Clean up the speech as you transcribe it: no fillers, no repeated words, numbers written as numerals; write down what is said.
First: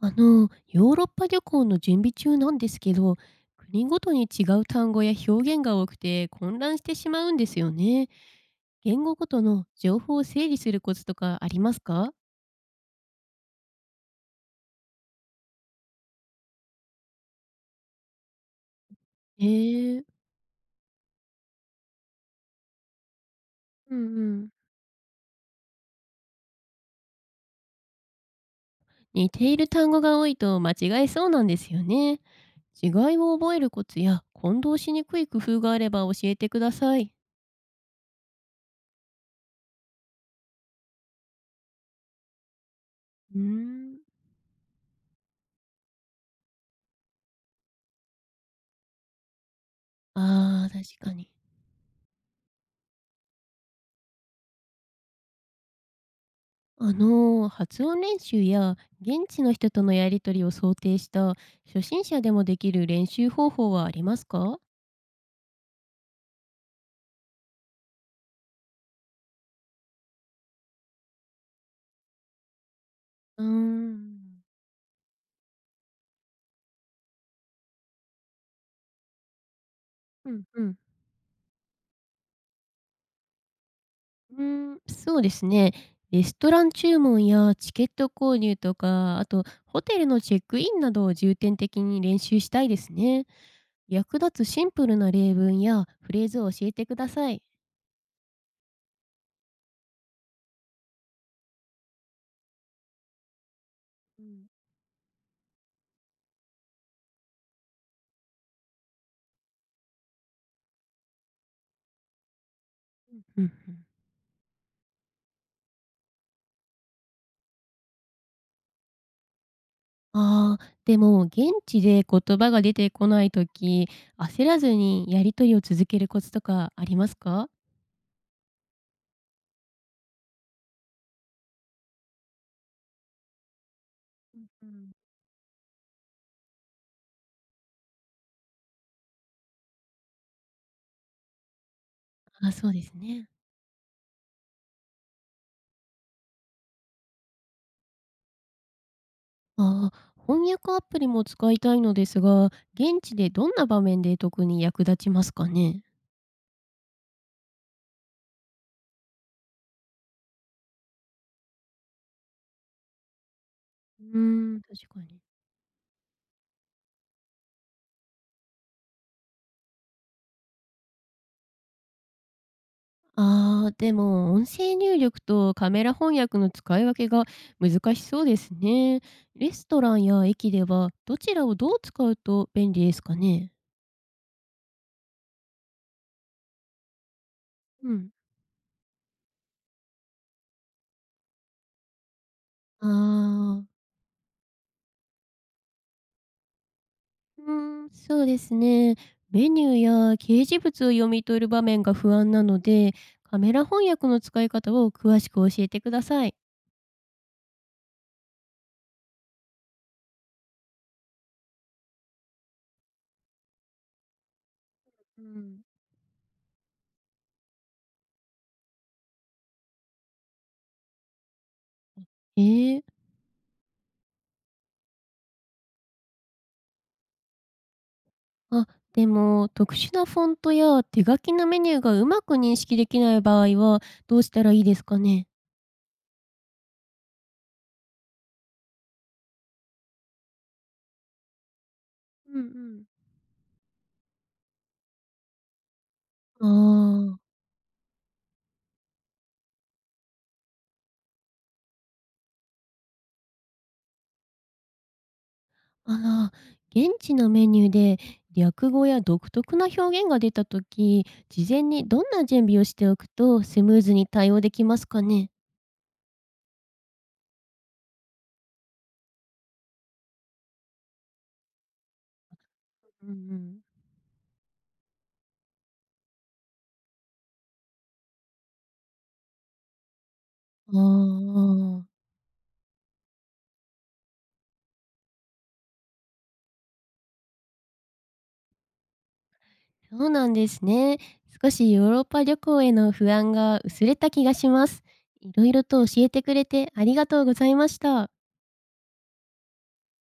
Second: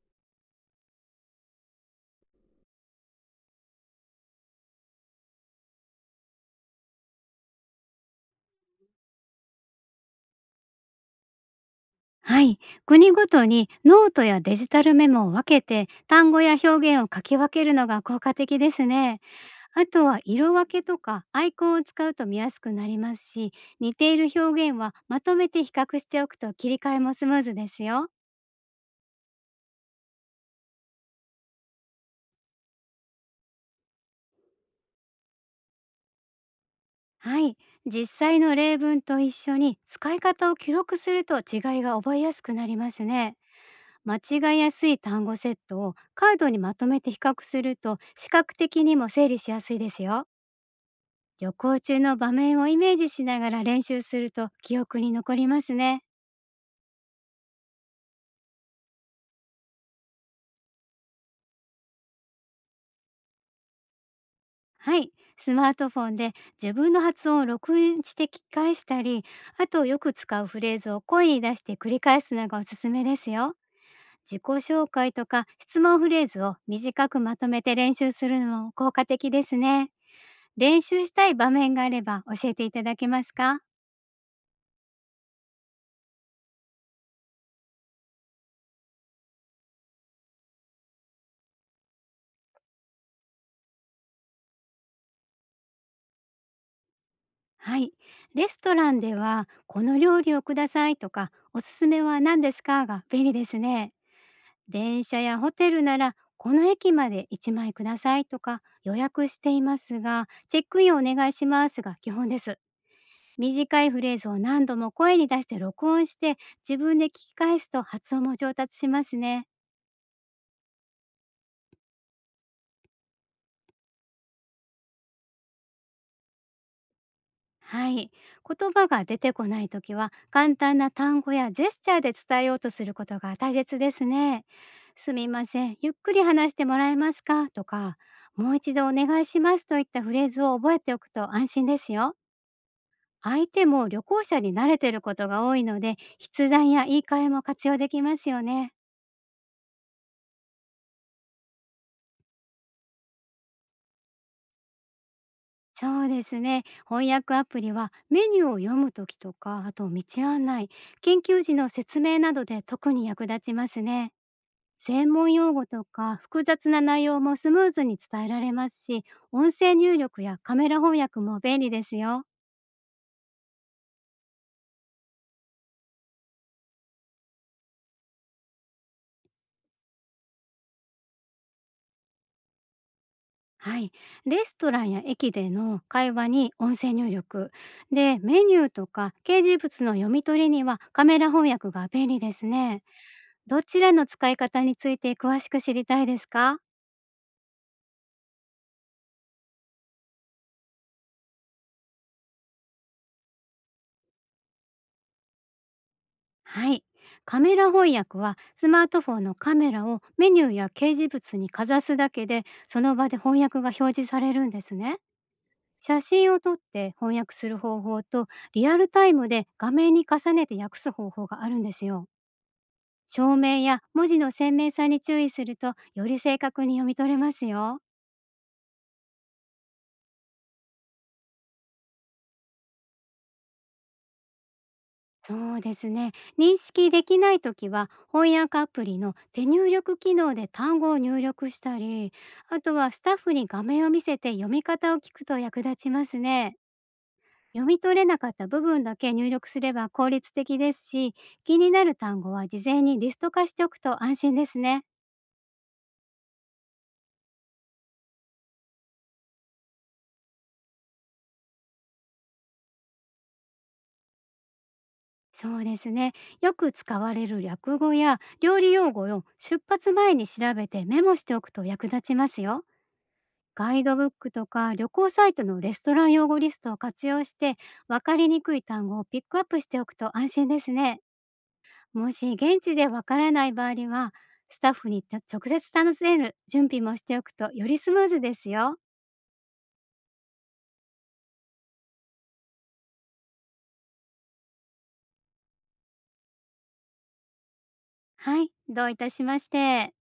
ヨーロッパ旅行の準備中なんですけど、国ごとに違う単語や表現が多くて混乱してしまうんですよね。言語ごとの情報を整理するコツとかありますか？はい。国ごとにノートやデジタルメモを分けて、単語や表現を書き分けるのが効果的ですね。えあー、とは色分けとかアイコンを使うと見やすくなりますし、う似んうているん。表現はまとめて比較しておくと切り替えもスムーズですよ。似ている単語が多いと間違えそうなんですよね。違いを覚えるコツや混同しにくい工夫があれば教えてください。はい。実際の例文と一緒に使い方を記録すると違いが覚えやすくなりますね。うーん。間違いやすい単語セットをカードにまとめて比較すると視覚的にも整理しやすいですよ。あー、確かに。旅行中の場面をイメージしながら練習すると記憶に残りますね。発音練習や現地の人とのやり取りを想定した初心者でもできる練習方法はありますか？はい。スマートフォンで自分の発音を録音して聞き返したり、あとよく使うフレーズを声に出して繰り返すのがおすすめですうーよ。自ん。己紹介とか質問フレーズを短くまとめて練習するのも効果的ですね。うんうん。練習したい場面があれば教えていただけますか？うーん、そうですね。レストラン注文やチケット購入とか、あとホテルのチェックインなどを重点的に練習したいですね。役立つシンプルな例文やフレーズを教えてください。はい。レストランではこの料理をくださいとかおすすめは何ですかが便利ですね。電車やホテルならこの駅まで1枚くださいとか、予約していますがチェックインお願いしますが基本です。うんうん。短いフレーズを何度も声に出して録音して自分で聞き返すと発音も上達しますね。ああ、でも現地で言葉が出てこないとき焦らずにやりとりを続けるコツとかありますか？はい。言葉が出てこないときは簡単な単語やジェスチャーで伝えようとすることが大切ですうね。んうん。すみません、ゆっくり話してもらえますかとか、もう一度お願いしますといったフレーズを覚えておくと安心ですよ。あ、そうですね。相手も旅行者に慣れてることが多いので、筆談や言い換えも活用できますよね。ああ、翻訳アプリも使いたいのですが、現地でどんな場面で特に役立ちますかね？そうですね。翻訳アプリはメニューを読むときとか、あと道案内、緊急時の説明などで特に役立ちますうね。ーん、確か専に。門用語とか複雑な内容もスムーズに伝えられますし、音声入力やカメラ翻訳も便利ですよ。ああ、でも音声入力とカメラ翻訳の使い分けが難しそうですね。レストランや駅ではどちらをどう使うと便利ですかね？はい、レストランや駅での会話に音声入力うん。でメニューとか掲示物の読み取りにはカメラ翻訳が便利ですね。あどあ。ちらの使い方について詳しく知りたいですか？うーん、そうですね。メニューや掲示物を読み取る場面が不安なので、カメラ翻訳の使い方を詳しく教えてください。はい。カメラ翻訳はスマートフォンのカメラをメニューや掲示物にかざすだけでその場で翻訳が表示されるんですね。うん。写真を撮って翻訳する方法とリアルタイムで画面に重ねて訳す方法があるんですよ。ええ。照明や文字の鮮明さに注意するとより正確に読み取れますよ。あ、でも特殊なフォントや手書きのメニューがうまく認識できない場合はどうしたらいいですかね？そうですね。認識できないときは翻訳アプリの手入力機能で単語を入力したり、うあとんはスタッフに画面を見せて読み方を聞くと役立ちますうね。ん。あ読み取れなかった部分だけ入力すれば効率的ですし、気になる単語は事前にリスト化しておくと安心ですね。あ、あら、現地のメニューで略語や独特な表現が出たとき、事前にどんな準備をしておくとスムーズに対応できますかね？そうですね。よく使われる略語や料理用語を出発前に調べてメモしておくと役立ちますよ。うんうん。ガイドブックとか旅行サイトのレストラン用語リストを活用して分かりにくい単語をピックアップしておくと安心ですあね。あ、もし現地でわからない場合にはスタッフに直接尋ねる準備もしておくとよりスムーズですよ。そうなんですね。少しヨーロッパ旅行への不安が薄れた気がします。いろいろと教えてくれてありがとうございました。はい、どういたしまして。